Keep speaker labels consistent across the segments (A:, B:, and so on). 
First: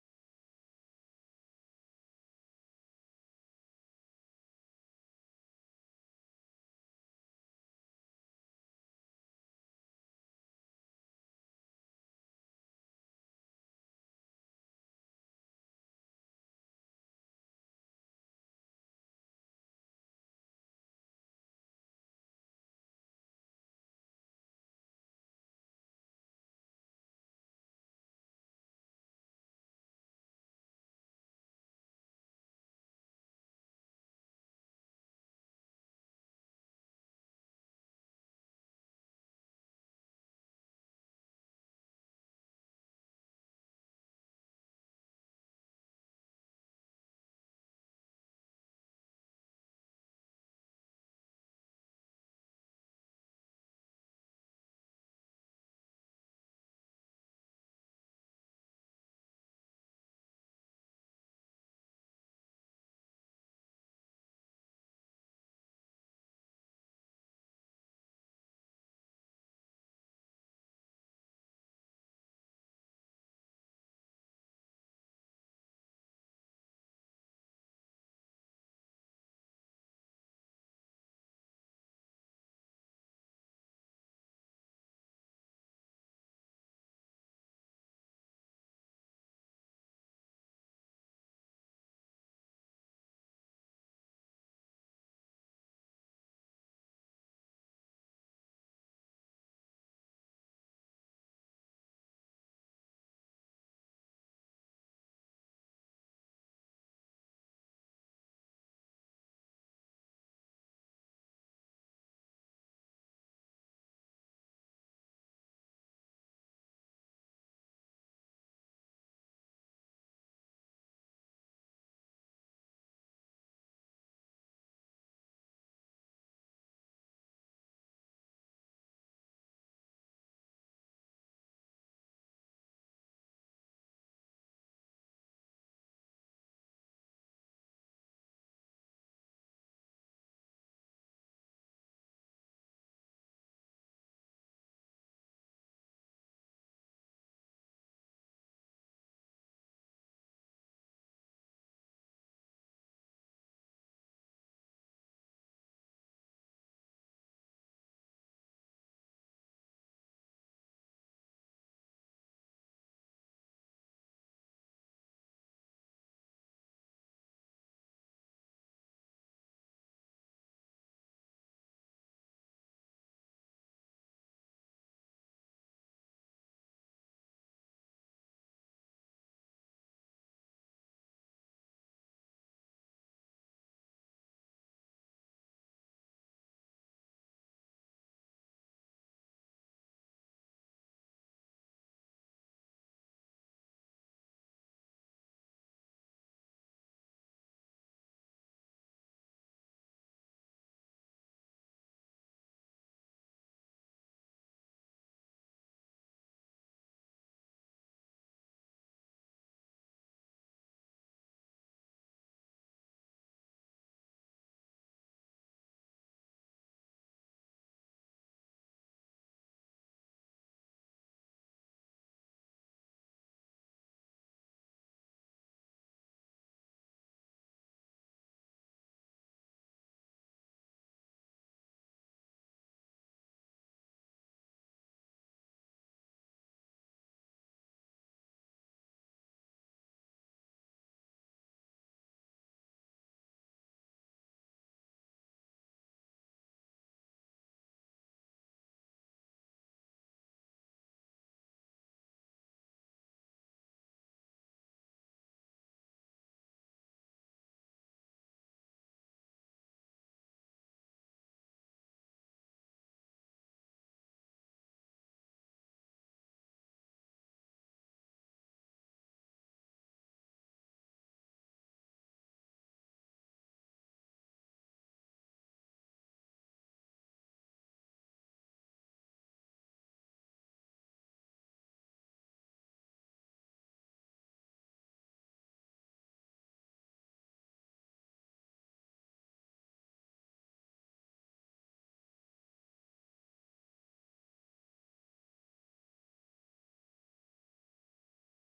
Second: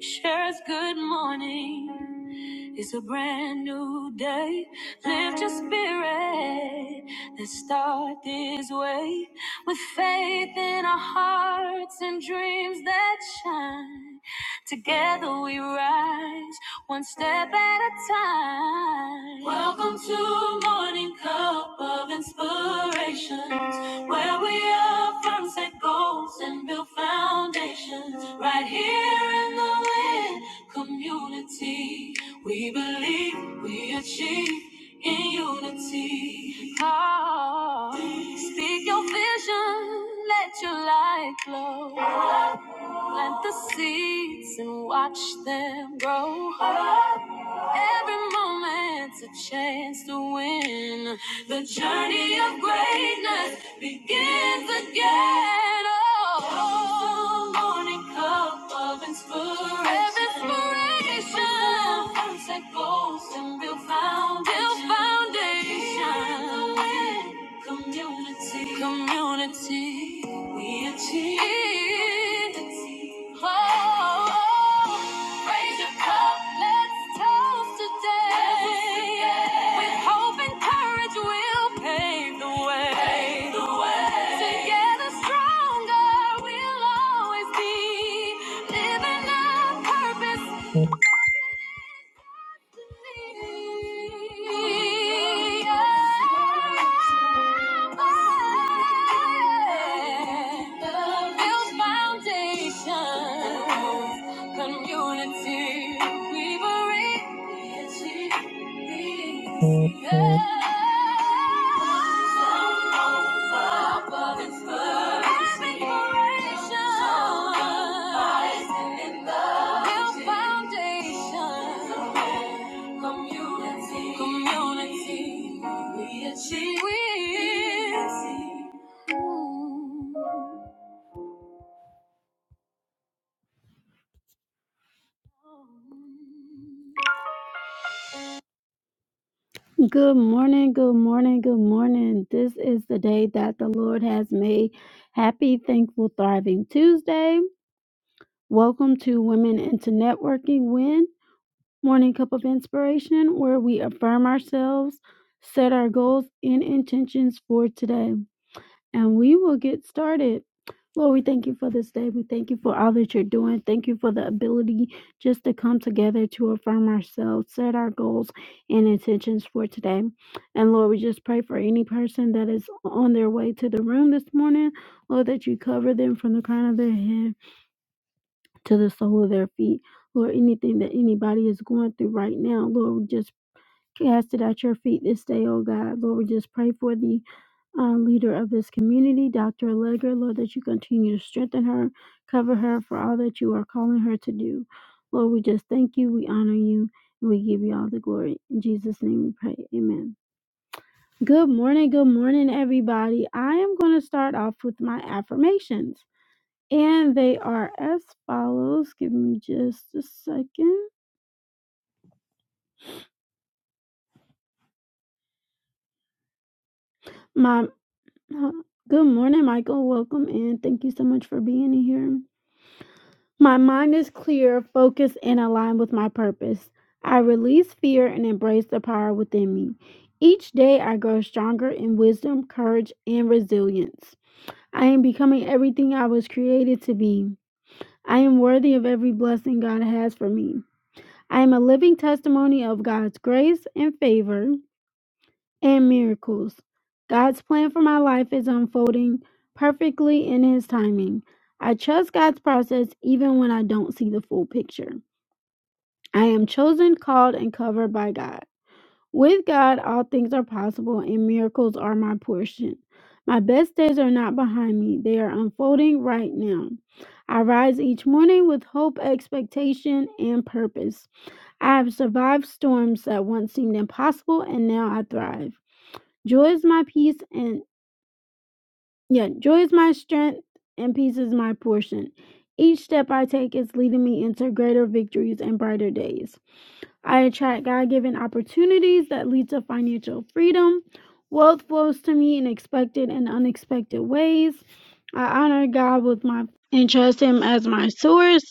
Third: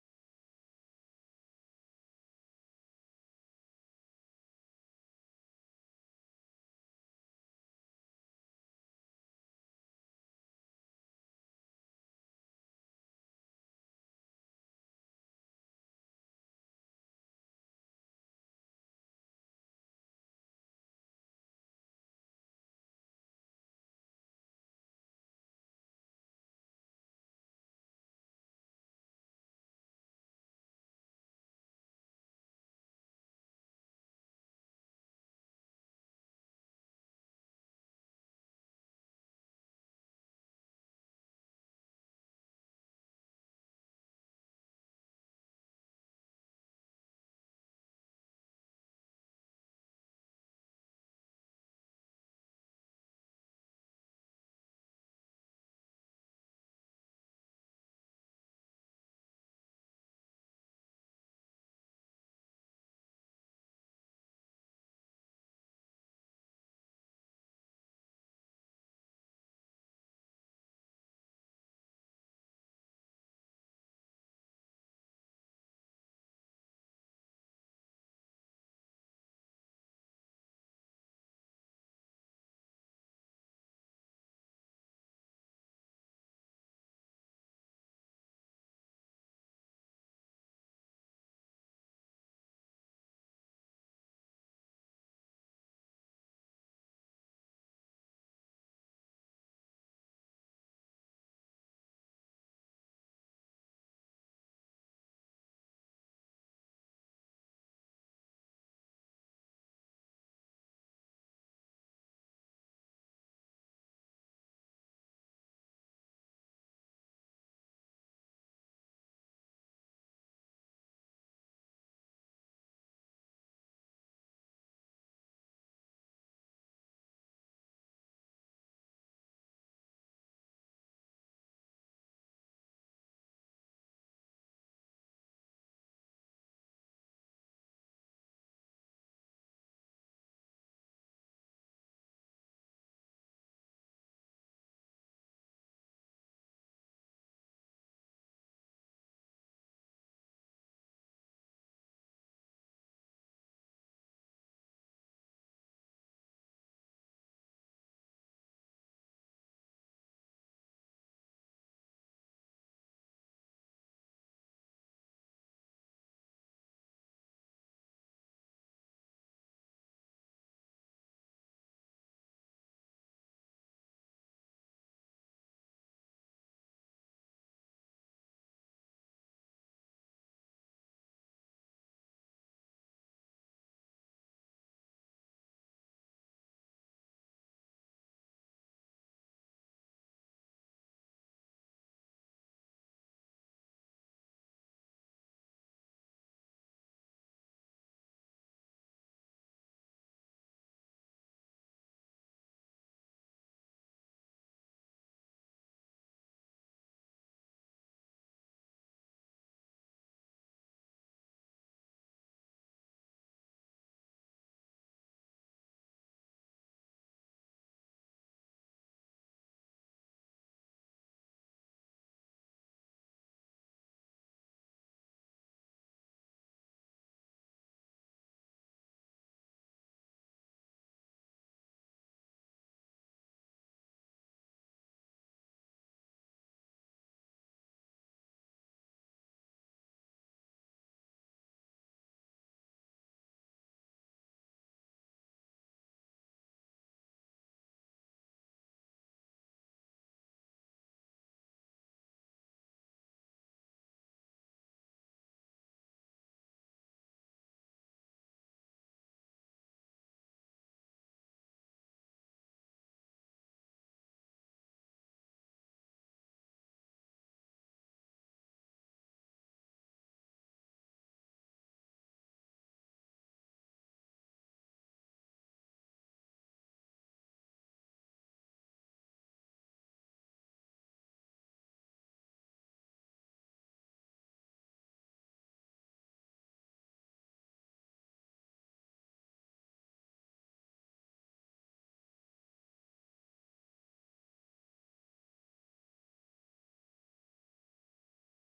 A: Shares good morning. It's a brand new day. Lift your spirit. Let's start this way with faith in our hearts and dreams that shine. Together we rise, one step at a time. Welcome to Morning Cup of Inspirations, where we affirm set goals and build foundations right here in the wind community. We believe we achieve in unity. Oh, speak your vision, let your light glow. Plant the seeds and watch them grow. Every moment's a chance to win. The journey of greatness begins again. Oh, the morning cup of inspiration. Every inspiration. From first that goes and build foundations. Build foundation. Community. Community. We achieve. Oh, raise your cup. Let's toast today. With hope and courage, we'll pave the way. Pave the way. Together, stronger, we'll always be. Living our purpose. Community, we were it. Yeah. Good morning, good morning, good morning. This is the day that the Lord has made. Happy, thankful, thriving Tuesday. Welcome to Women into Networking Win. Morning Cup of Inspiration, where we affirm ourselves, set our goals and intentions for today. And we will get started. Lord, we thank you for this day. We thank you for all that you're doing. Thank you for the ability just to come together to affirm ourselves, set our goals and intentions for today. And Lord, we just pray for any person that is on their way to the room this morning, Lord, that you cover them from the crown of their head to the sole of their feet. Lord, anything that anybody is going through right now, Lord, we just cast it at your feet this day, oh God. Lord, we just pray for the uh, leader of this community, Dr. Allegra, Lord, that you continue to strengthen her, cover her for all that you are calling her to do. Lord, we just thank you, we honor you, and we give you all the glory. In Jesus' name we pray. Amen. Good morning, good morning, everybody. I am going to start off with my affirmations. And they are as follows. Give me just a second. My huh, good morning, Michael. Welcome in. Thank you so much for being here. My mind is clear, focused, and aligned with my purpose. I release fear and embrace the power within me. Each day, I grow stronger in wisdom, courage, and resilience. I am becoming everything I was created to be. I am worthy of every blessing God has for me. I am a living testimony of God's grace and favor. and miracles. God's plan for my life is unfolding perfectly in His timing. I trust God's process even when I don't see the full picture. I am chosen, called, and covered by God. With God, all things are possible, and miracles are my portion. My best days are not behind me, they are unfolding right now. I rise each morning with hope, expectation, and purpose. I have survived storms that once seemed impossible, and now I thrive. Joy is my peace and yeah, joy is my strength and peace is my portion. Each step I take is leading me into greater victories and brighter days. I attract God-given opportunities that lead to financial freedom. Wealth flows to me in expected and unexpected ways. I honor God with my and trust him as my source.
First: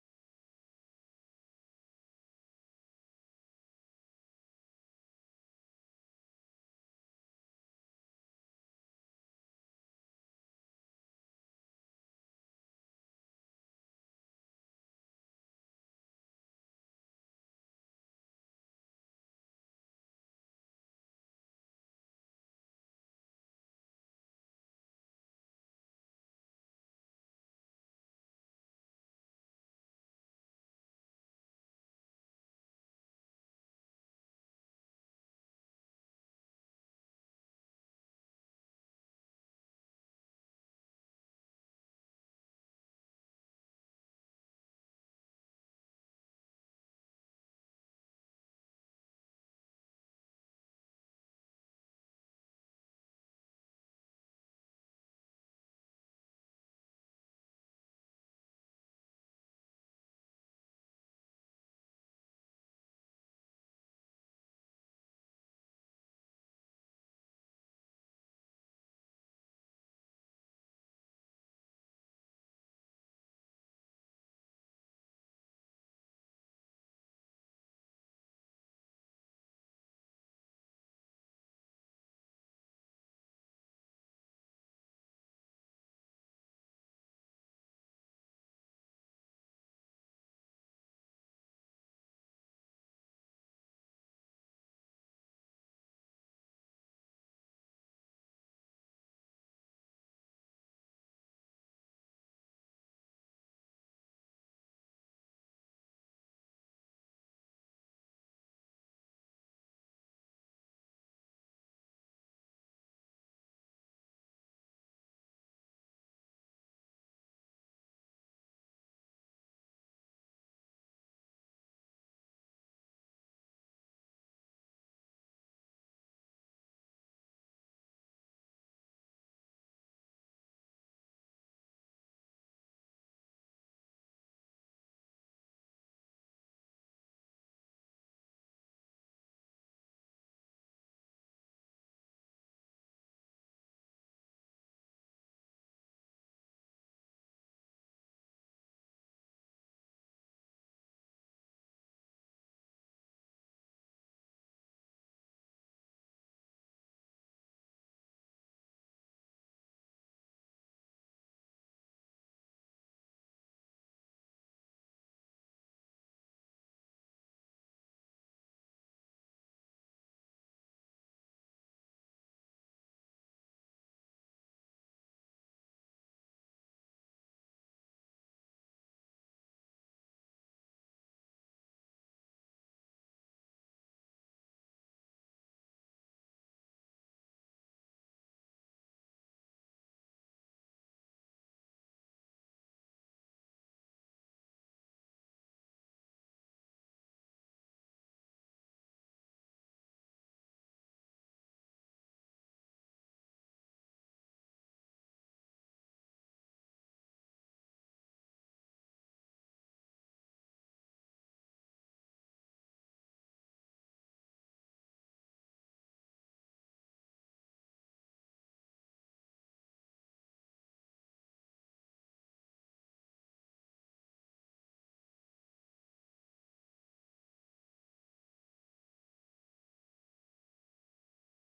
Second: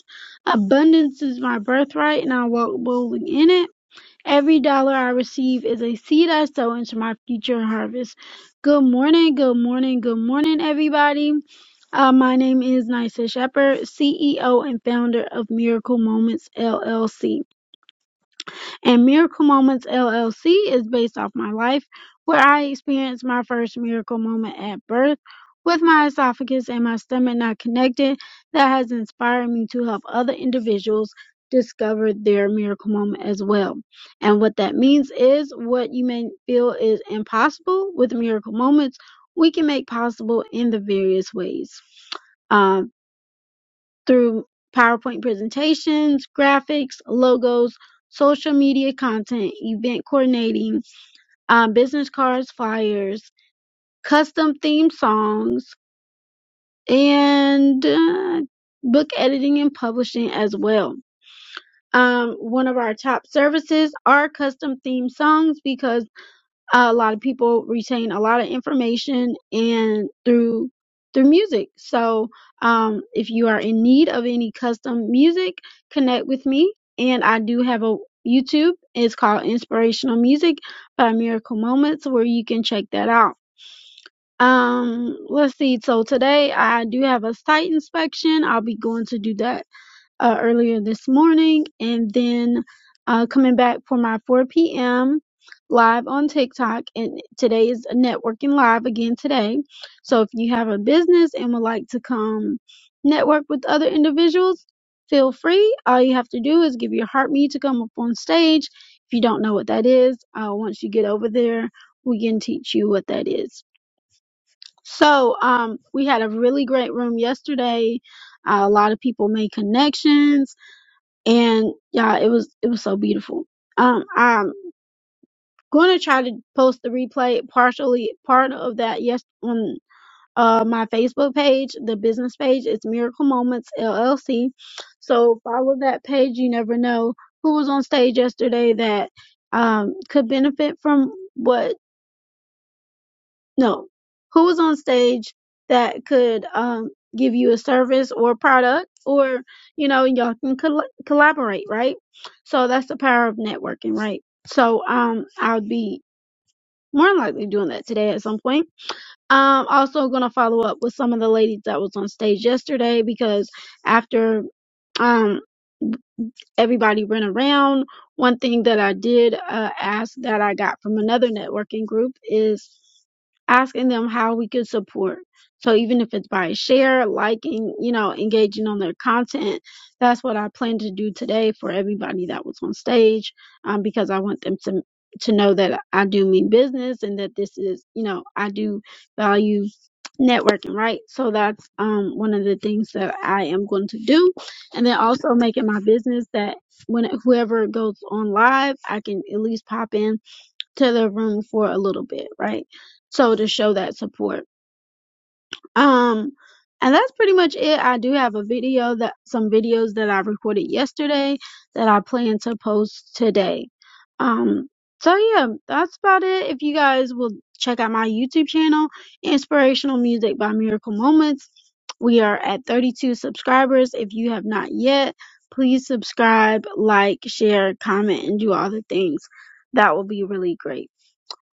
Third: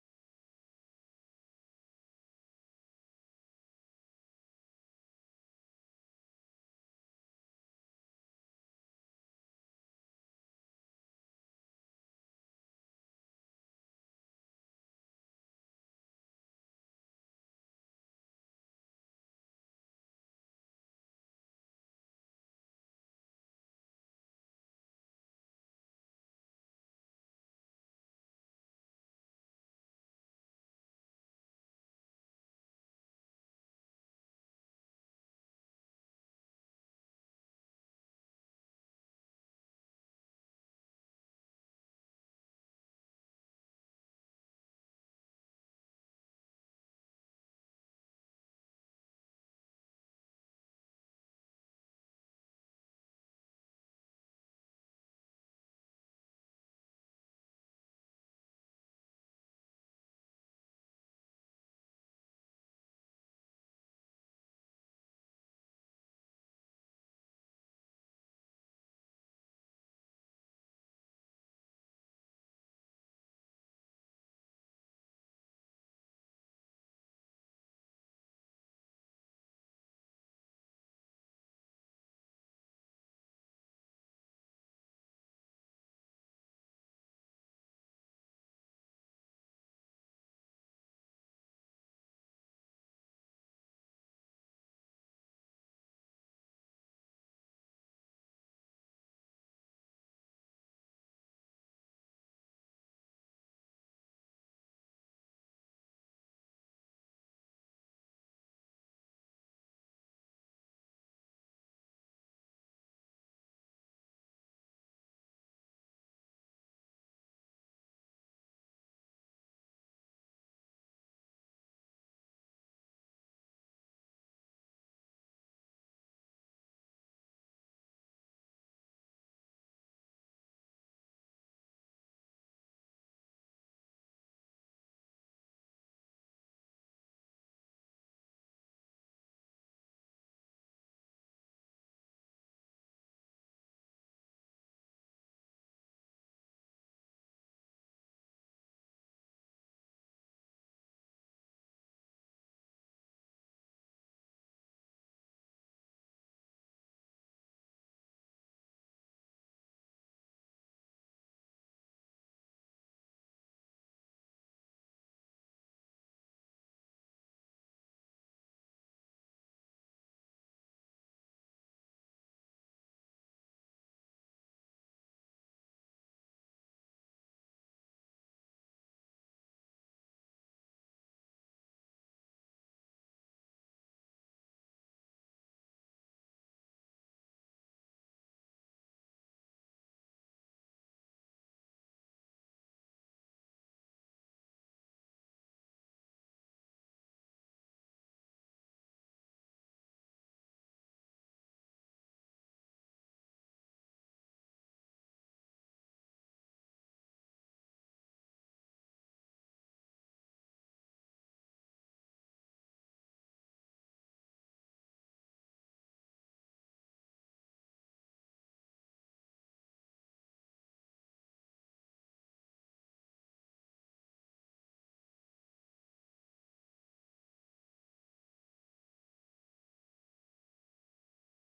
A: Abundance is my birthright and I walk boldly in it. Every dollar I receive is a seed I sow into my future harvest. Good morning, good morning, good morning, everybody. Uh, my name is Nysa Shepherd, CEO and founder of Miracle Moments LLC. And Miracle Moments LLC is based off my life, where I experienced my first miracle moment at birth with my esophagus and my stomach not connected. That has inspired me to help other individuals discover their miracle moment as well. And what that means is what you may feel is impossible with miracle moments, we can make possible in the various ways. Um through PowerPoint presentations, graphics, logos, social media content, event coordinating, um, business cards, flyers, custom theme songs, and uh, book editing and publishing as well. Um, one of our top services are custom theme songs because a lot of people retain a lot of information and through through music. So um, if you are in need of any custom music, connect with me. And I do have a YouTube. It's called Inspirational Music by Miracle Moments, where you can check that out. Um, let's see. So today I do have a site inspection. I'll be going to do that uh, earlier this morning, and then uh, coming back for my 4 p.m. live on TikTok. And today is networking live again today. So if you have a business and would like to come network with other individuals, feel free. All you have to do is give your heartbeat to come up on stage. If you don't know what that is, uh, once you get over there, we can teach you what that is. So um, we had a really great room yesterday. Uh, a lot of people made connections and yeah, it was it was so beautiful. Um, I'm going to try to post the replay partially part of that yes on uh my Facebook page, the business page. It's Miracle Moments LLC. So follow that page. You never know who was on stage yesterday that um could benefit from what no. Who's on stage that could um give you a service or product or you know y'all can col- collaborate, right? So that's the power of networking, right? So um I would be more than likely doing that today at some point. Um also going to follow up with some of the ladies that was on stage yesterday because after um everybody ran around. One thing that I did uh, ask that I got from another networking group is asking them how we could support. So even if it's by share, liking, you know, engaging on their content, that's what I plan to do today for everybody that was on stage, um, because I want them to to know that I do mean business and that this is, you know, I do value networking, right? So that's um one of the things that I am going to do and then also make it my business that when whoever goes on live, I can at least pop in to their room for a little bit, right? So to show that support. Um, and that's pretty much it. I do have a video that some videos that I recorded yesterday that I plan to post today. Um, so yeah, that's about it. If you guys will check out my YouTube channel, Inspirational Music by Miracle Moments. We are at 32 subscribers. If you have not yet, please subscribe, like, share, comment, and do all the things. That will be really great.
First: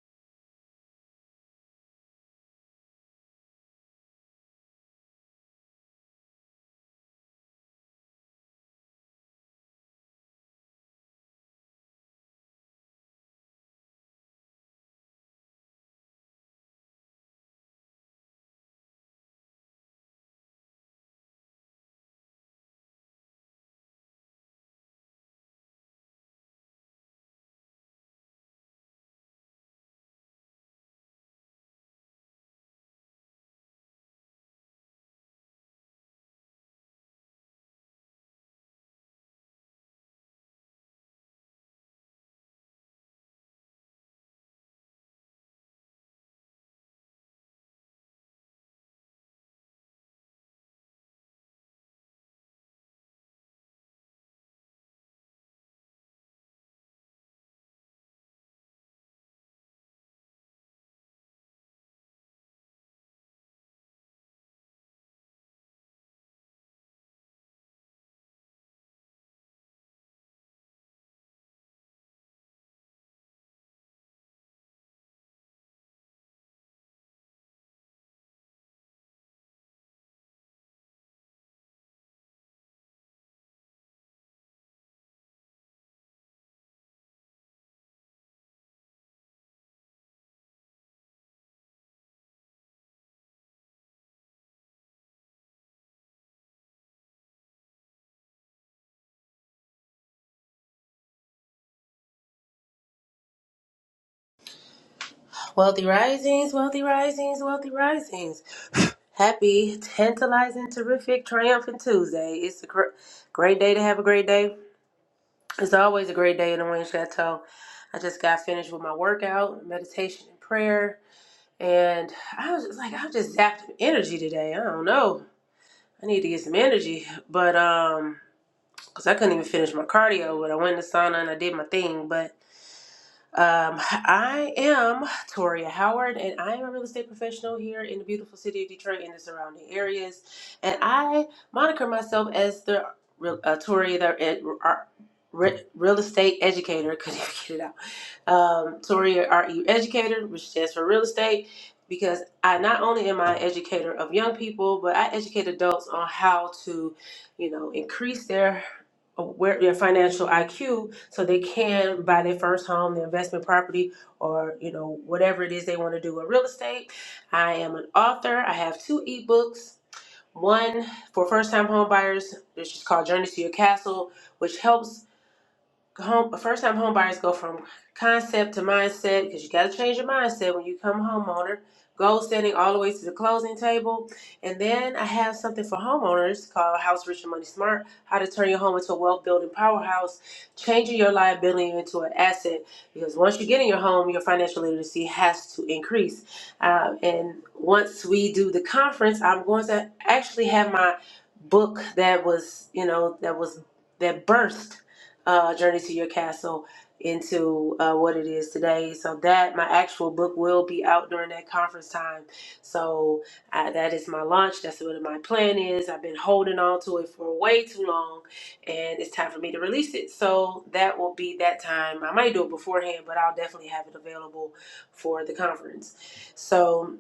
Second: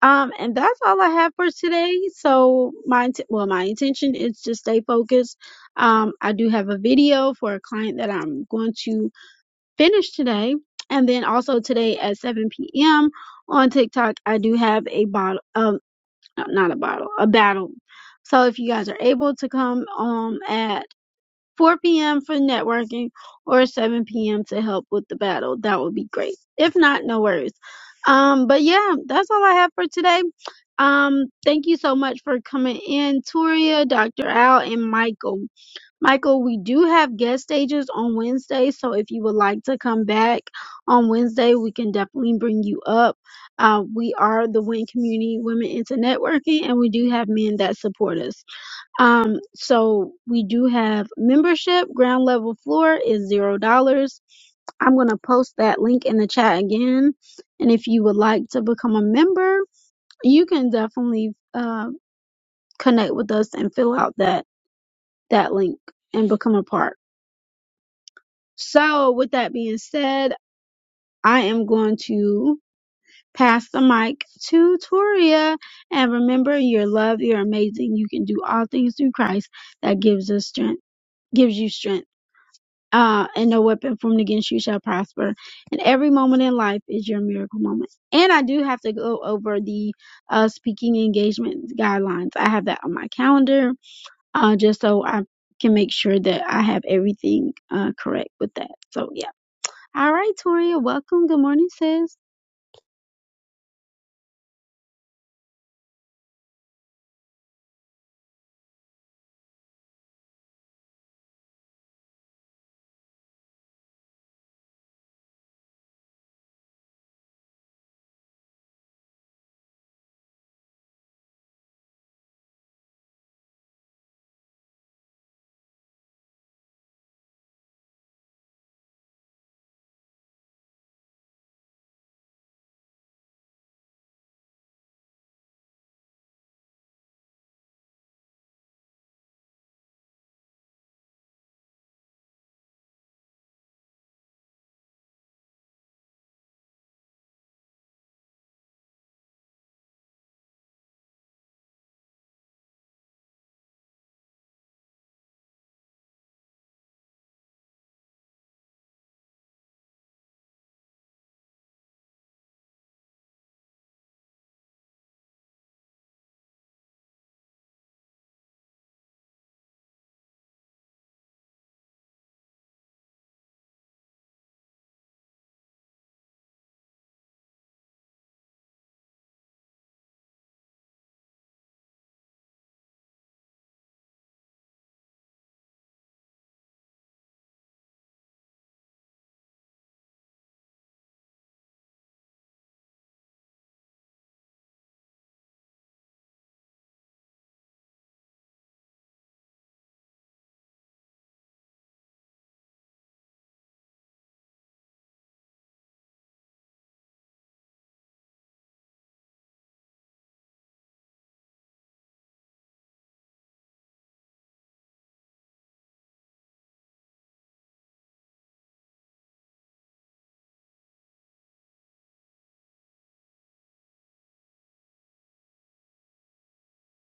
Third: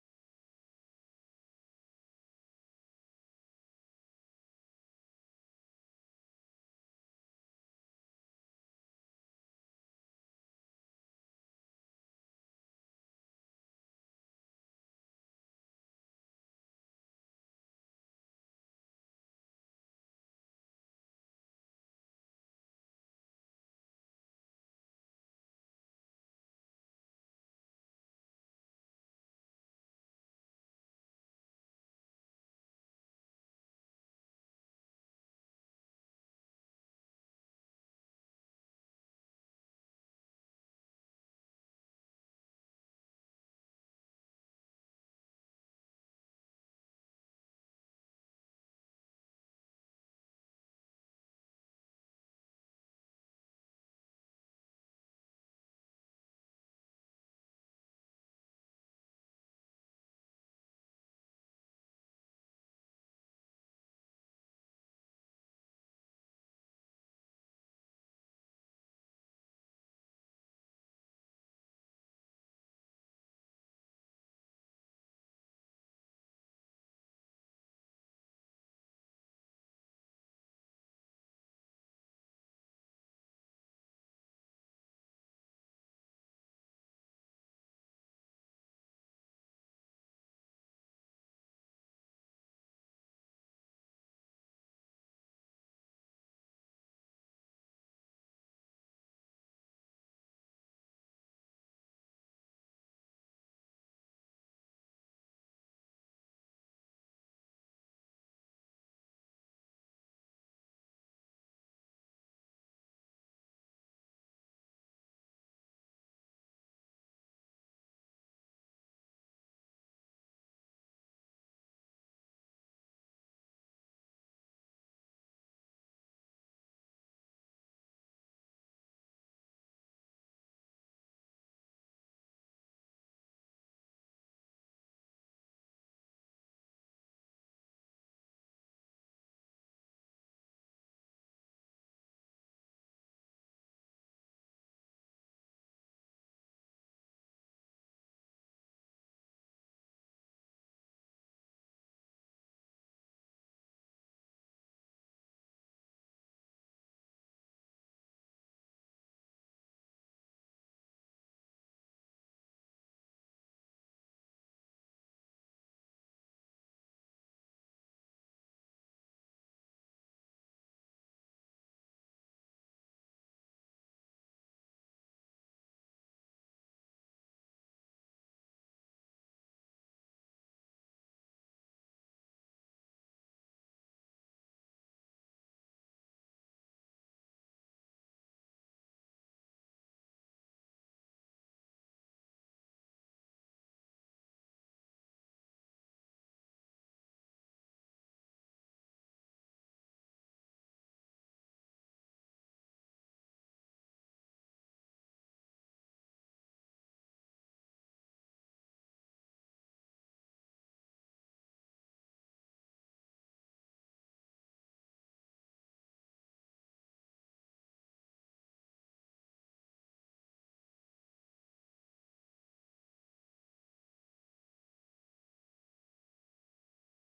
A: Um, and that's all I have for today. So my int- well, my intention is to stay focused. Um, I do have a video for a client that I'm going to finish today, and then also today at 7 p.m. on TikTok, I do have a bottle. Um, no, not a bottle, a battle. So if you guys are able to come um at 4 p.m. for networking or 7 p.m. to help with the battle. That would be great. If not, no worries. Um, but yeah, that's all I have for today. Um, thank you so much for coming in, Toria, Dr. Al, and Michael. Michael, we do have guest stages on Wednesday, so if you would like to come back on Wednesday, we can definitely bring you up. Uh, we are the WIN Community Women into Networking, and we do have men that support us. Um, so we do have membership. Ground level floor is zero dollars. I'm gonna post that link in the chat again. And if you would like to become a member, you can definitely uh, connect with us and fill out that that link and become a part. So with that being said, I am going to pass the mic to Toria. And remember, you're loved, you're amazing, you can do all things through Christ that gives us strength, gives you strength. uh, and no weapon formed against you shall prosper. And every moment in life is your miracle moment. And I do have to go over the uh, speaking engagement guidelines. I have that on my calendar uh, just so I can make sure that I have everything uh, correct with that. So, yeah. All right, Toria, welcome. Good morning, sis.
B: Wealthy risings, wealthy risings, wealthy risings. Happy, tantalizing, terrific, triumphant Tuesday. It's a gr- great day to have a great day. It's always a great day in the Wayne Chateau. I just got finished with my workout, meditation, and prayer. And I was just like, I'm just zapped with energy today. I don't know. I need to get some energy. But, um, because I couldn't even finish my cardio, but I went in the sauna and I did my thing. Um, I am Toria Howard, and I am a real estate professional here in the beautiful city of Detroit and the surrounding areas. And I moniker myself as the real- uh, Toria, the ed, ar- re, real estate educator. Couldn't even get it out. Um, Toria, R E educator, which stands for real estate, because I not only am I an educator of young people, but I educate adults on how to, you know, increase their aware their financial IQ so they can buy their first home, their investment property, or you know whatever it is they want to do with real estate. I am an author. I have two ebooks. One for first-time home buyers, which is called Journey to Your Castle, which helps home first time home buyers go from concept to mindset because you got to change your mindset when you come homeowner goal setting all the way to the closing table and then i have something for homeowners called house rich and money smart how to turn your home into a wealth building powerhouse changing your liability into an asset because once you get in your home your financial literacy has to increase Uh, and once we do the conference i'm going to actually have my book that was you know that was that burst uh, Journey to Your Castle into uh, what it is today. So that my actual book will be out during that conference time. So uh, that is my launch. That's what my plan is. I've been holding on to it for way too long, and it's time for me to release it. So that will be that time. I might do it beforehand, but I'll definitely have it available for the conference. So.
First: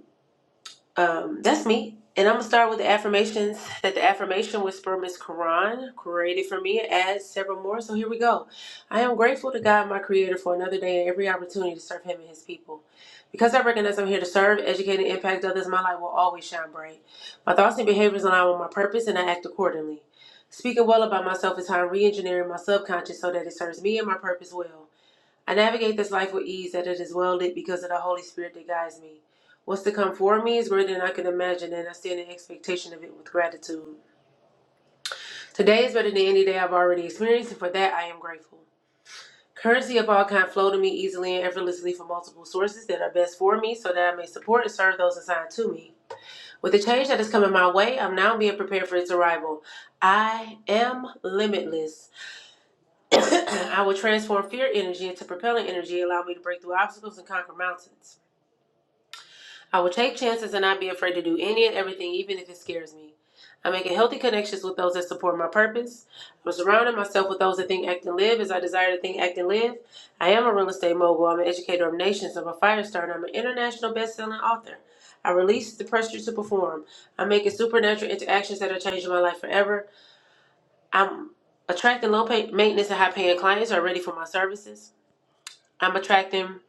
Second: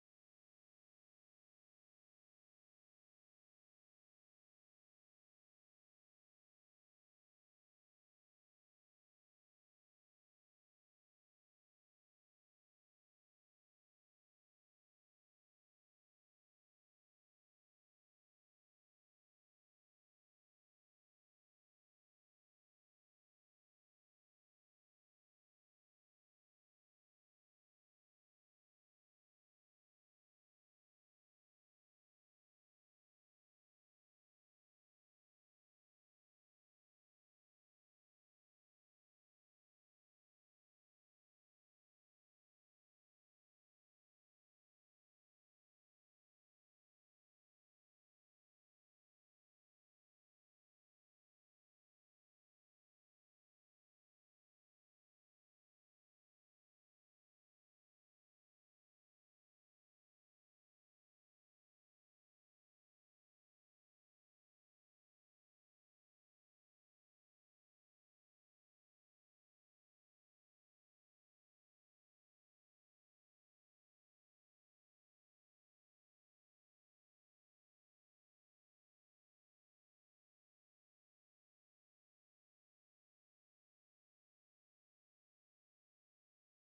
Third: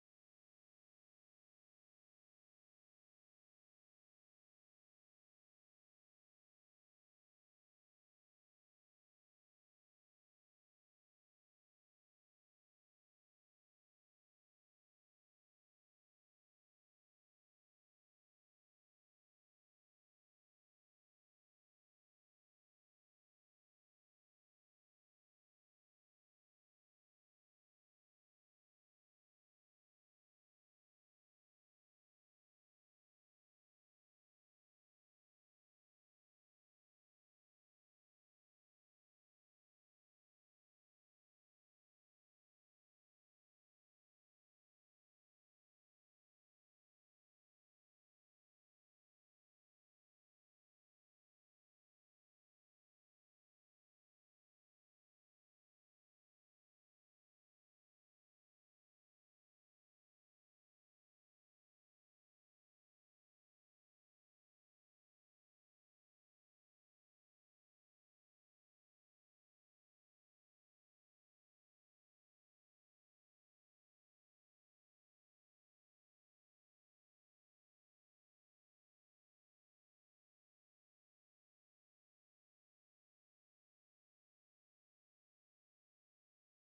B: Um, that's me. And I'm gonna start with the affirmations that the affirmation whisper Miss Quran created for me and adds several more. So here we go. I am grateful to God, my creator, for another day and every opportunity to serve him and his people. Because I recognize I'm here to serve, educate, and impact others, my light will always shine bright. My thoughts and behaviors align with my purpose and I act accordingly. Speaking well about myself is how I'm re engineering my subconscious so that it serves me and my purpose well. I navigate this life with ease that it is well lit because of the Holy Spirit that guides me. What's to come for me is greater than I can imagine, and I stand in expectation of it with gratitude. Today is better than any day I've already experienced, and for that I am grateful. Currency of all kind flow to me easily and effortlessly from multiple sources that are best for me so that I may support and serve those assigned to me. With the change that is coming my way, I'm now being prepared for its arrival. I am limitless. I will transform fear energy into propelling energy, allow me to break through obstacles and conquer mountains. I will take chances and not be afraid to do any and everything, even if it scares me. I'm making healthy connections with those that support my purpose. I'm surrounding myself with those that think, act, and live as I desire to think, act, and live. I am a real estate mogul. I'm an educator of nations. I'm a fire starter. I'm an international best-selling author. I release the pressure to perform. I'm making supernatural interactions that are changing my life forever. I'm attracting low pay- maintenance and high paying clients who are ready for my services. I'm attracting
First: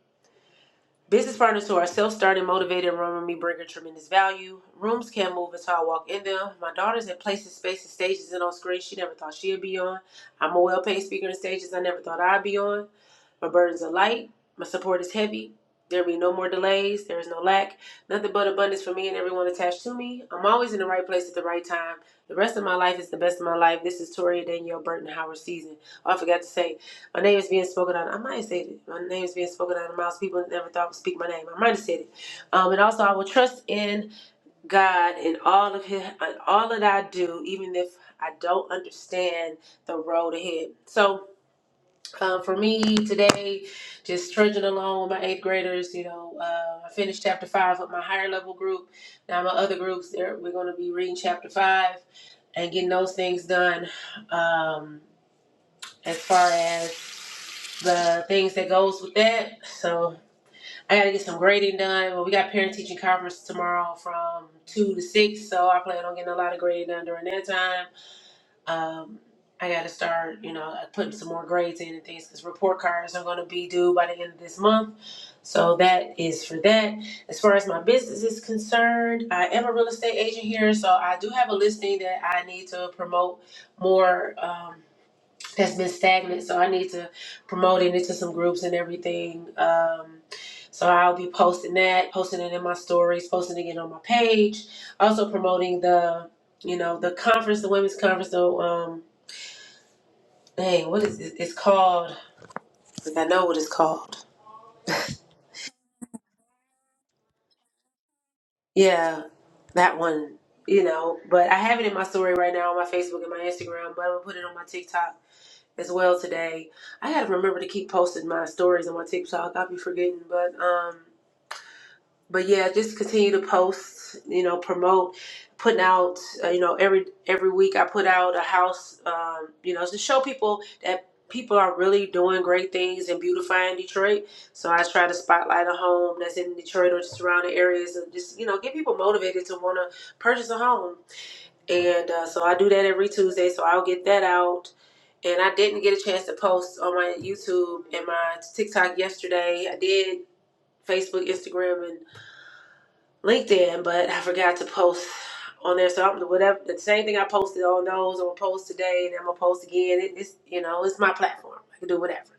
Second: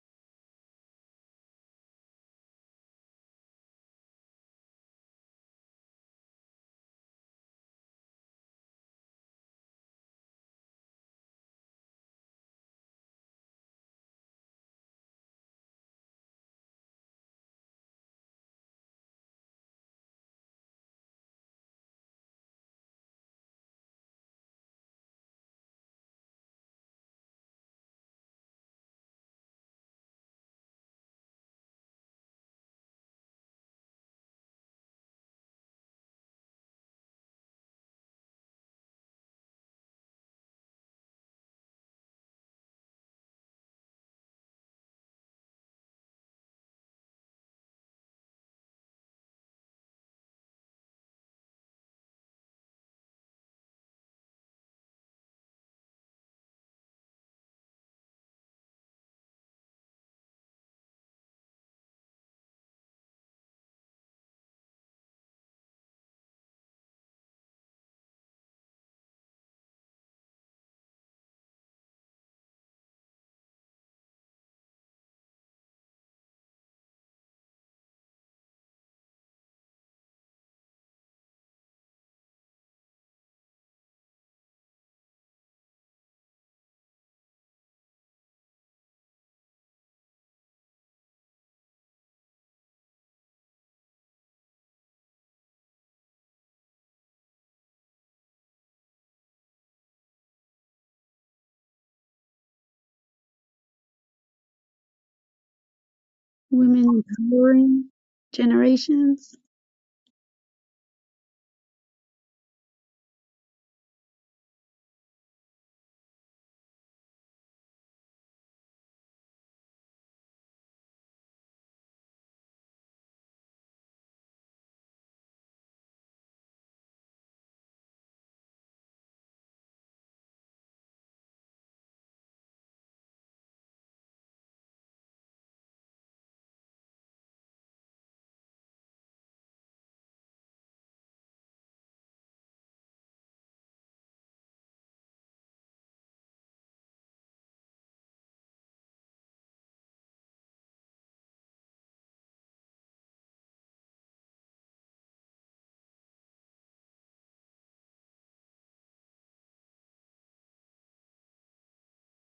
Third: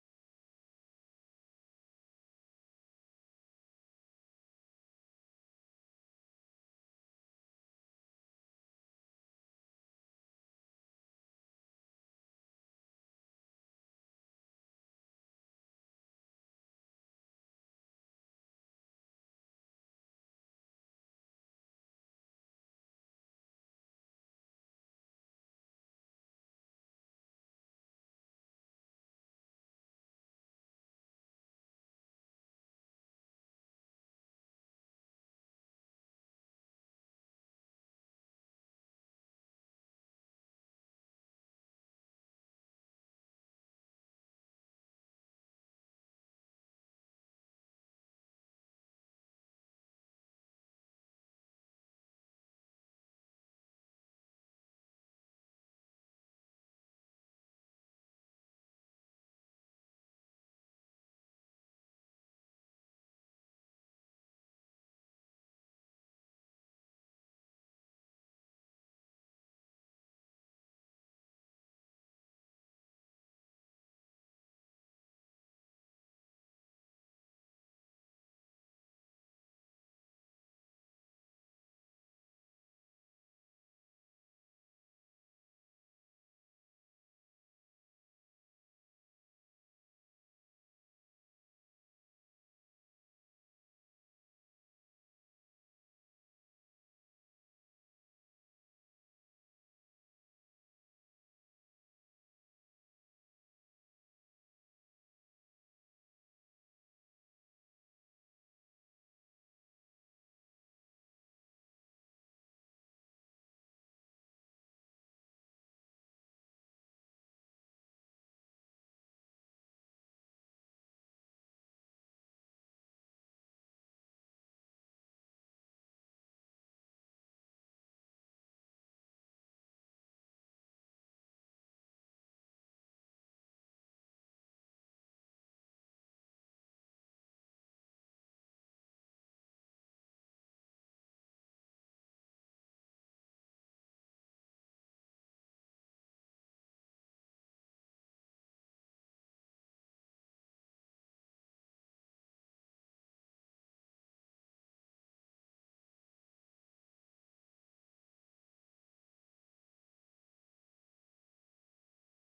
B: Business partners who are self-starting, motivated, and run with me bring a tremendous value. Rooms can't move until I walk in them. My daughter's in places, spaces, stages, and on screens she never thought she'd be on. I'm a well-paid speaker in stages I never thought I'd be on. My burdens are light. My support is heavy. There be no more delays. There is no lack. Nothing but abundance for me and everyone attached to me. I'm always in the right place at the right time. The rest of my life is the best of my life. This is Toria Danielle Burton Howard season. Oh, I forgot to say, my name is being spoken out. I might have said it. My name is being spoken out of mouths people never thought would speak my name. I might have said it. Um, and also, I will trust in God in all of His, in all that I do, even if I don't understand the road ahead. So uh, for me today, just trudging along with my eighth graders. You know, uh, I finished chapter five with my higher level group. Now my other groups, they're- we're going to be reading chapter five and getting those things done. Um, as far as the things that goes with that, so I got to get some grading done. Well, we got parent teaching conference tomorrow from two to six, so I plan on getting a lot of grading done during that time um, I got to start, you know, putting some more grades in and things because report cards are going to be due by the end of this month. So that is for that. As far as my business is concerned, I am a real estate agent here, so I do have a listing that I need to promote more. Um, that's been stagnant. So I need to promote it into some groups and everything. Um, so I'll be posting that, posting it in my stories, posting it on my page, also promoting the, you know, the conference, the women's conference. So, um, dang, what is it? It's called? Like I know what it's called.
A: Women empowering
B: Yeah,
A: generations.
B: that one. You know, but I have it in my story right now on my Facebook and my Instagram, but I'm gonna put it on my TikTok as well today. I gotta remember to keep posting my stories on my TikTok. I'll be forgetting, but um but yeah, just continue to post, you know, promote, putting out, uh, you know, every every week I put out a house, um, you know, to show people that people are really doing great things and beautifying Detroit. So I try to spotlight a home that's in Detroit or the surrounding areas and just, you know, get people motivated to want to purchase a home. And uh, so I do that every Tuesday. So I'll get that out. And I didn't get a chance to post on my YouTube and my TikTok yesterday. I did Facebook, Instagram, and. LinkedIn, but I forgot to post on there. So I'm whatever the same thing I posted on those. I'm gonna post today, and I'm gonna post again. It, it's you know it's my platform. I can do whatever.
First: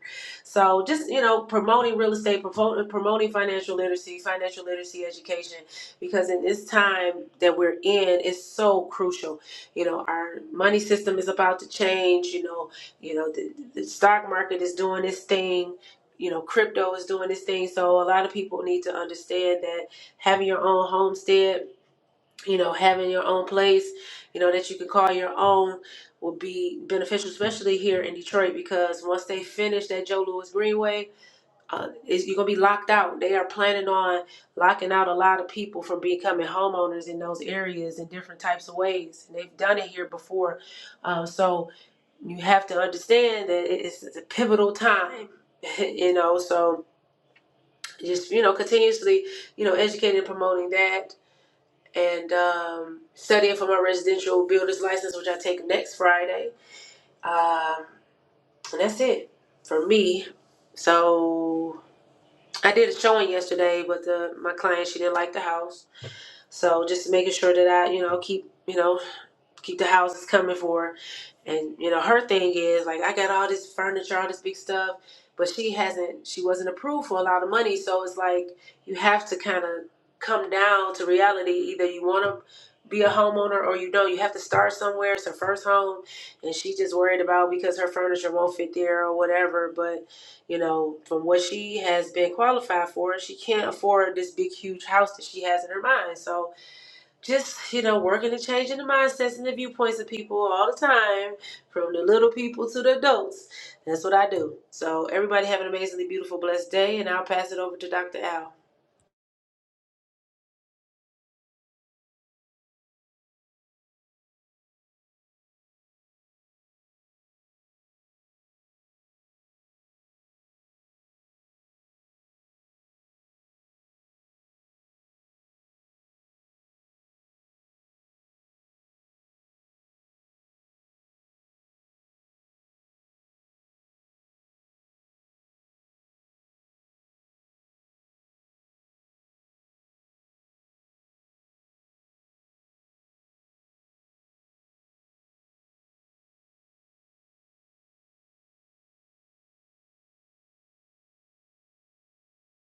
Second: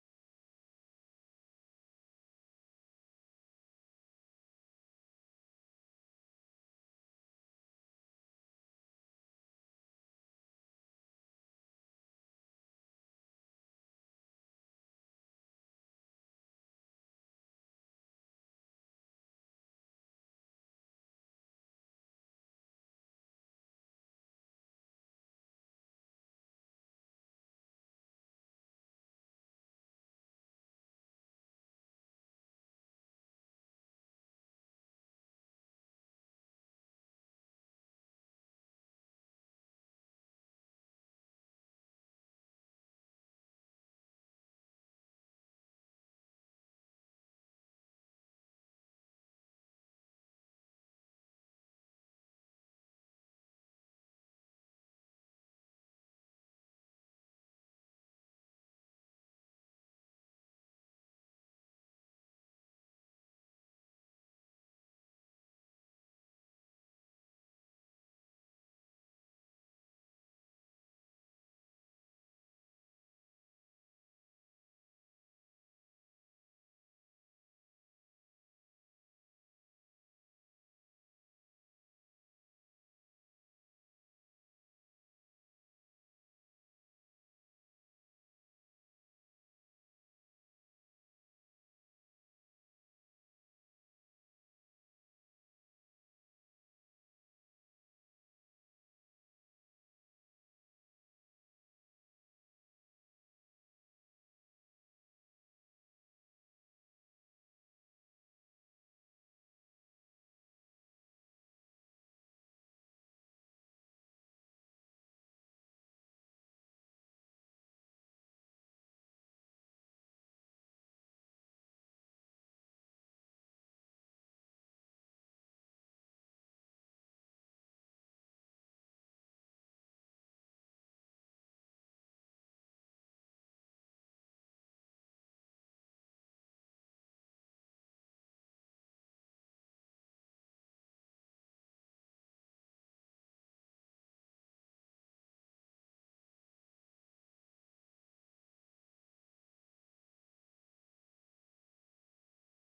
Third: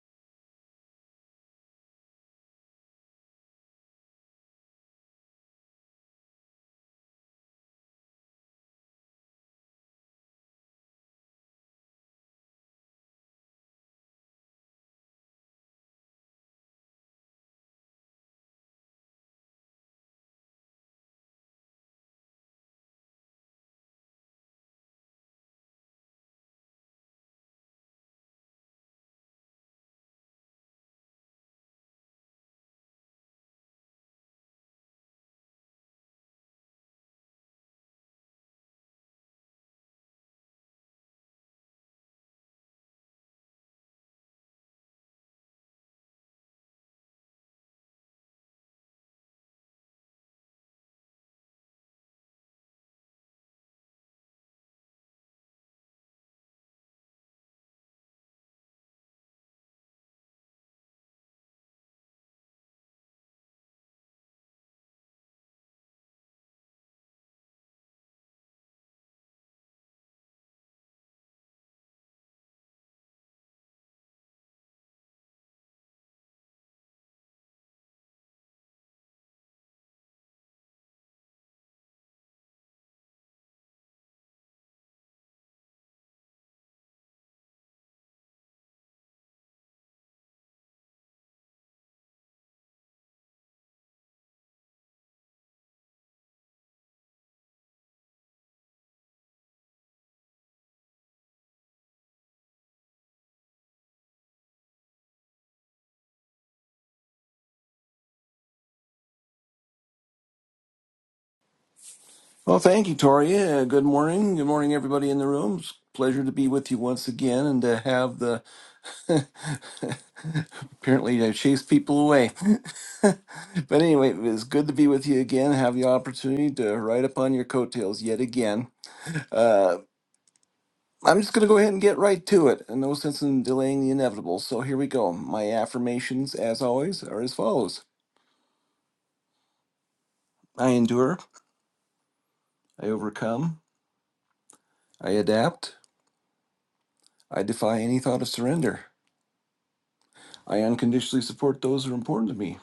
B: So just you know promoting real estate, promoting, promoting financial literacy, financial literacy education, because in this time that we're in, it's so crucial. You know our money system is about to change. You know you know the, the stock market is doing this thing. You know crypto is doing this thing. So a lot of people need to understand that having your own homestead, you know, having your own place, you know, that you can call your own would be beneficial, especially here in Detroit, because once they finish that Joe Louis Greenway, uh, is you're gonna be locked out. They are planning on locking out a lot of people from becoming homeowners in those areas in different types of ways, and they've done it here before. Uh, so you have to understand that it- it's it's a pivotal time, you know. So just you know, continuously, you know, educating and promoting that and um, studying for my residential builder's license, which I take next Friday. Um, and that's it for me. So I did a showing yesterday, but the, my client she didn't like the house, so just making sure that I you know keep you know keep the houses coming for her. And you know, her thing is like I got all this furniture, all this big stuff, but she hasn't she wasn't approved for a lot of money, so it's like you have to kind of come down to reality. Either you want to be a homeowner or you don't. You have to start somewhere. It's her first home, and she just worried about because her furniture won't fit there or whatever, but you know, from what she has been qualified for, she can't afford this big huge house that she has in her mind. So just you know working and changing the mindsets and the viewpoints of people all the time from the little people to the adults that's what i do so everybody have an amazingly beautiful blessed day and i'll pass it over to dr al
C: Well, thank you, Tori. Uh, good morning. Good morning, everybody in the room. It's a pleasure to be with you once again and to have the. Apparently, I chase people away. but anyway, it was good to be with you again, have the opportunity to ride upon your coattails yet again. Uh, I'm just going to go ahead and get right to it. and No sense in delaying the inevitable. So here we go. My affirmations, as always, are as follows I endure, I overcome, I adapt, I defy any thought of surrender. I unconditionally support those who are important to me.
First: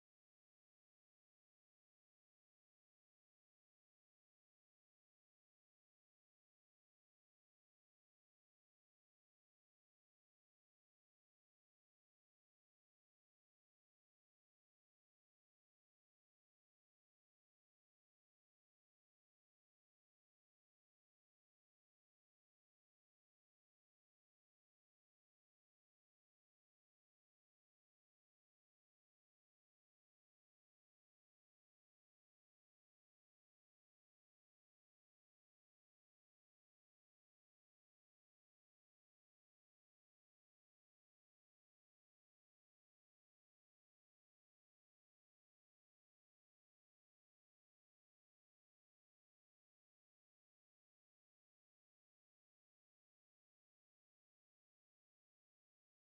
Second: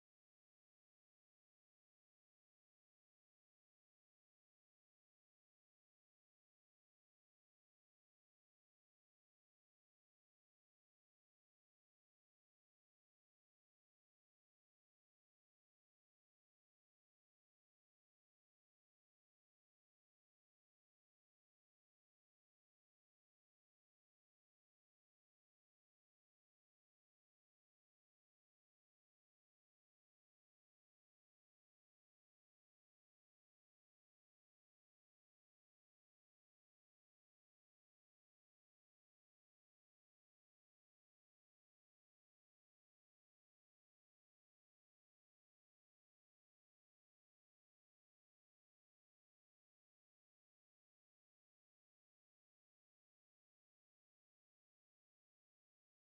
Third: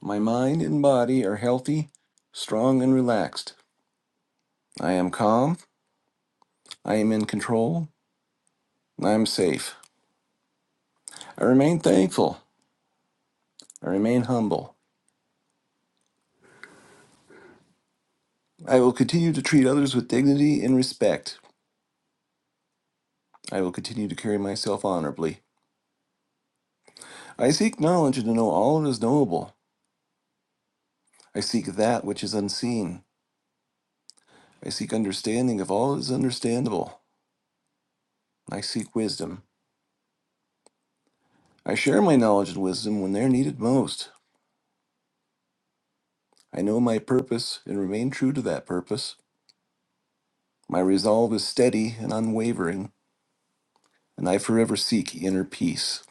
C: My mind and body are healthy, strong, and relaxed. I am calm. I am in control. and I am safe. I remain thankful. I remain humble. I will continue to treat others with dignity and respect. I will continue to carry myself honorably. I seek knowledge and to know all that is knowable. I seek that which is unseen. I seek understanding of all that is understandable. I seek wisdom. I share my knowledge and wisdom when they are needed most. I know my purpose and remain true to that purpose. My resolve is steady and unwavering, and I forever seek inner peace.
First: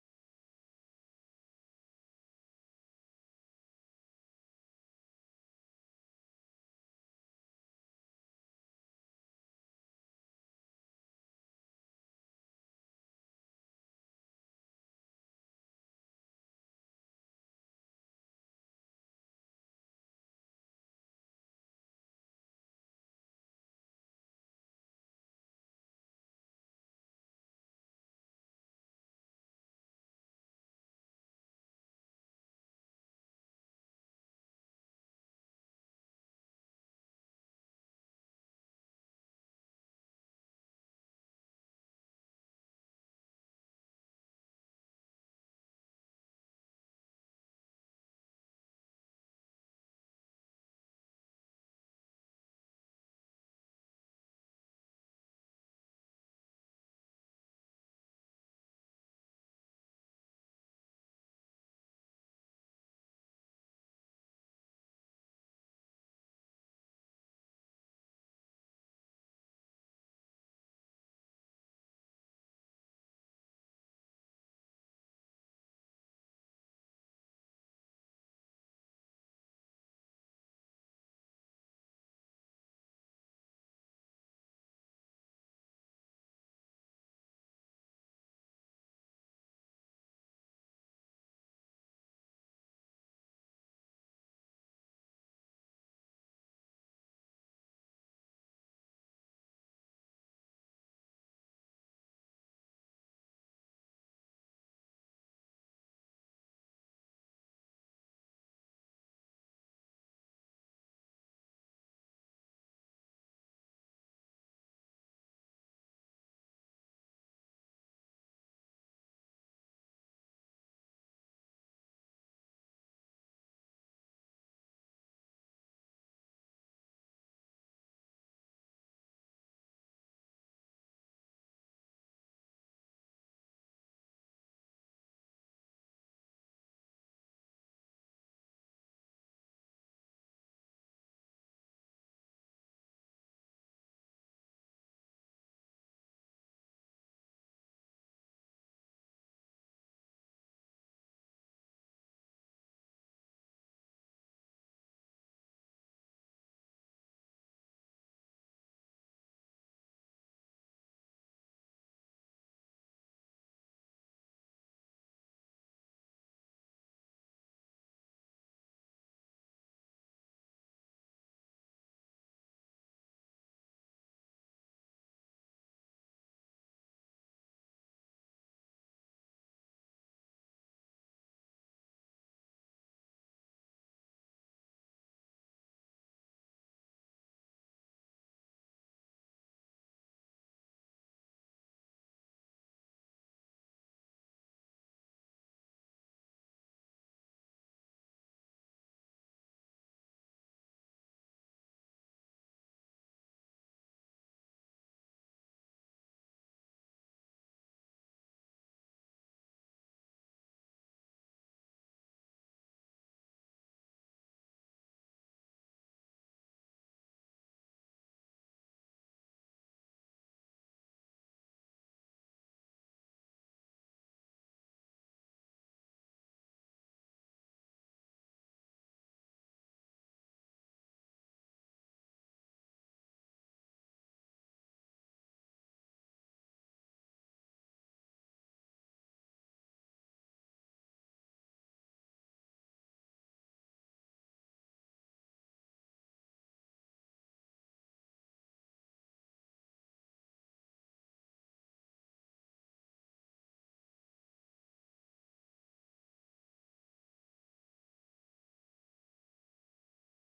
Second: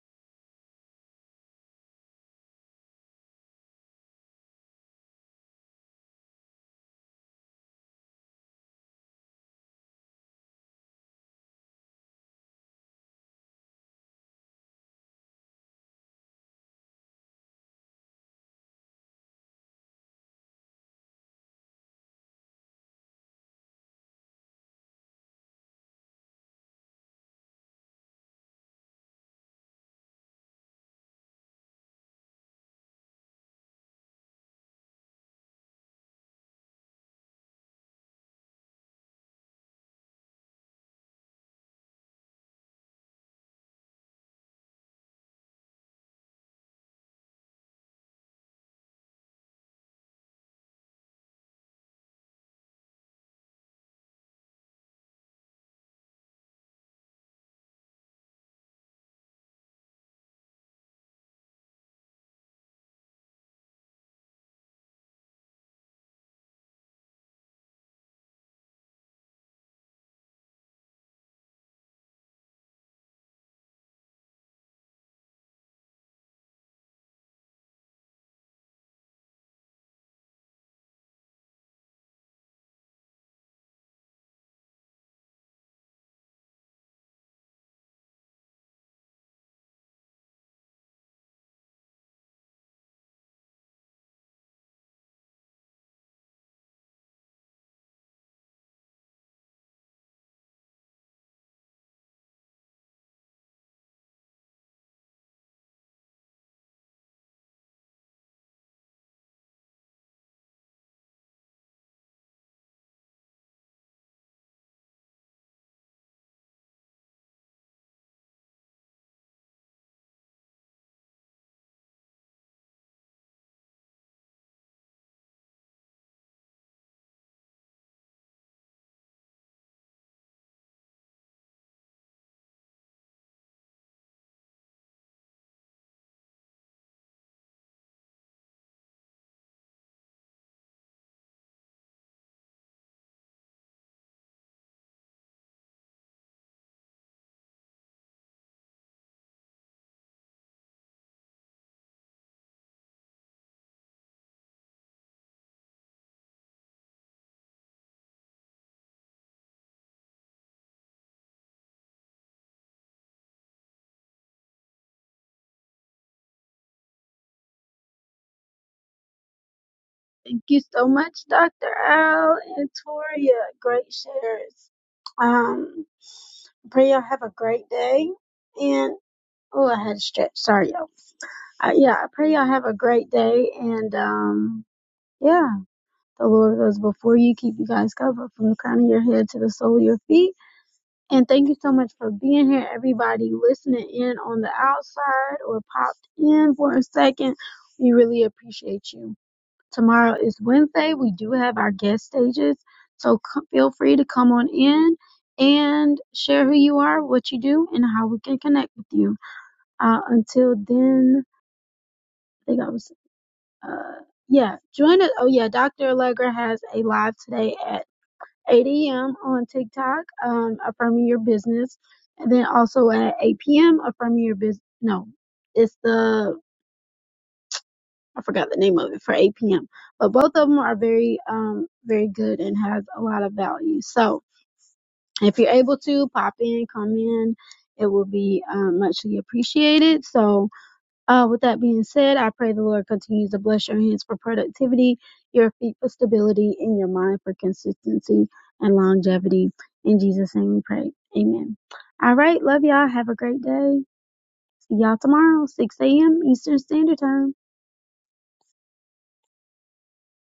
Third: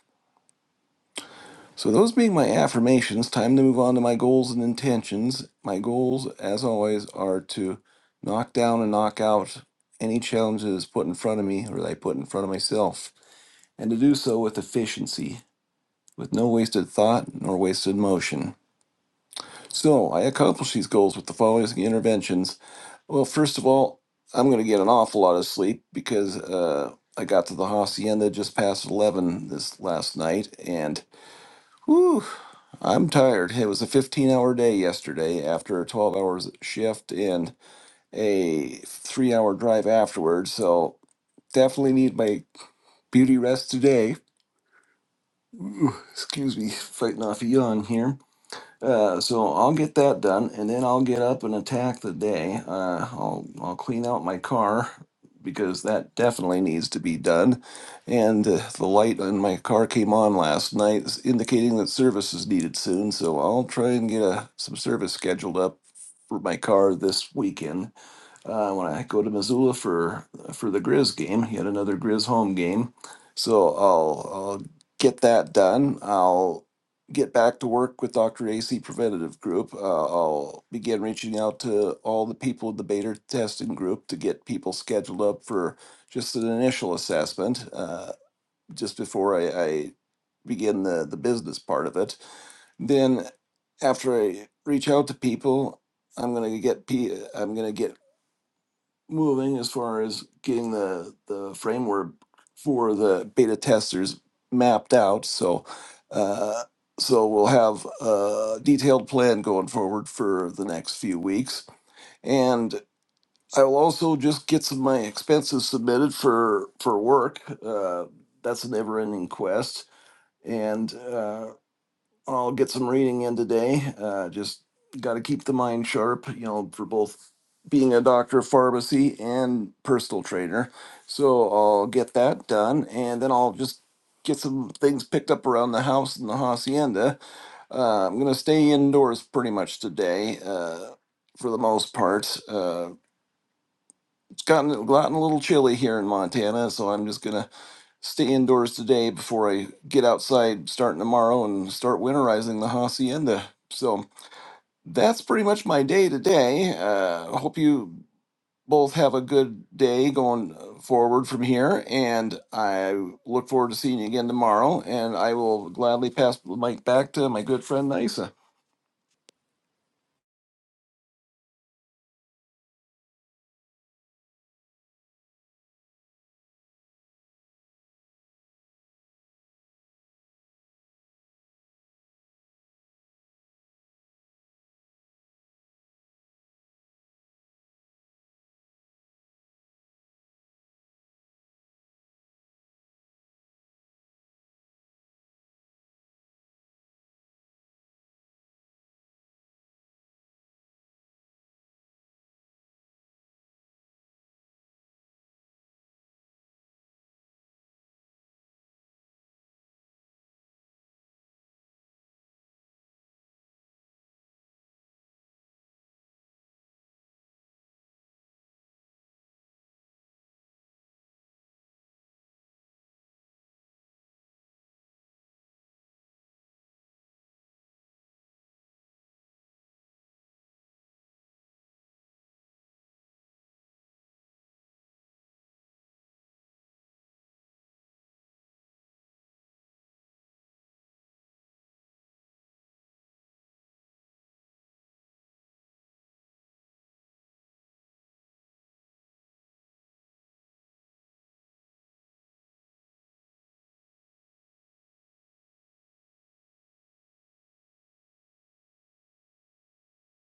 C: So, those being my affirmations, time to move on to my goals and intentions. My goals, as always, are to knock down and knock out any challenges put in front of me or that I put in front of myself, and to do so with efficiency, with no wasted thought nor wasted motion. So, I accomplish these goals with the following interventions Well, first of all, I'm going to get an awful lot of sleep because uh, I got to the hacienda just past 11 this last night and whew, I'm tired. It was a 15 hour day yesterday after a 12 hour shift and a three hour drive afterwards. So definitely need my beauty rest today. Ooh, excuse me, fighting off a yawn here. Uh, so I'll get that done, and then I'll get up and attack the day. Uh, I'll I'll clean out my car because that definitely needs to be done. And uh, the light on my car came on last night, s- indicating that service is needed soon. So I'll try and get a, some service scheduled up for my car this weekend uh, when I go to Missoula for for the Grizz game, yet another Grizz home game. So I'll I'll get that done. I'll get back to work with Dr. AC Preventative Group. Uh, I'll begin reaching out to all the people in the beta testing group to get people scheduled up for just an initial assessment, uh, just before I, I begin the the business part of it. Then after I reach out to people, I'm gonna get pi am gonna get moving as far as getting the the framework for the beta testers mapped out. So, uh, so we'll have a detailed plan going forward for the next few weeks, and I will also just get some of my expenses submitted for for work. Uh, that's a never ending quest, and. Uh, I'll get some reading in today. Uh, just got to keep the mind sharp, you know, for both being a doctor of pharmacy and personal trainer. So I'll get that done, and then I'll just get some things picked up around the house and the hacienda. Uh, I'm gonna stay indoors pretty much today. Uh, for the most part, uh, it's gotten gotten a little chilly here in Montana, so I'm just gonna stay indoors today before I get outside starting tomorrow and start winterizing the hacienda. So that's pretty much my day today. Uh, hope you both have a good day going forward from here, and I look forward to seeing you again tomorrow. And I will gladly pass the mic back to my good friend Nisa.
A: Thank you so much, Dr. Al and Toria. Great shares. Um, pray y'all have a great day. and. Oh, I had a stretch. Sorry, y'all. Uh, yeah, I pray y'all have a great day. And um, yeah, the Lord goes before you, keep you guys covered from the crown of your head to the sole of your feet. And thank you so much for being here, everybody listening in on the outside or popped in for a second. We really appreciate you. Tomorrow is Wednesday. We do have our guest stages. So c- feel free to come on in and share who you are, what you do, and how we can connect with you. Uh, until then, I think I was, uh, yeah, join us. Oh, yeah, Dr. Allegra has a live today at 8 a.m. on TikTok, um, affirming your business. And then also at 8 p.m., affirming your business. No, it's the, I forgot the name of it for 8 p.m. But both of them are very, um, very good and has a lot of value. So if you're able to pop in, come in, it will be um, muchly appreciated. So, Uh, with that being said, I pray the Lord continues to bless your hands for productivity, your feet for stability, and your mind for consistency and longevity. In Jesus' name we pray. Amen. All right. Love y'all. Have a great day. See y'all tomorrow, 6 a.m. Eastern Standard Time.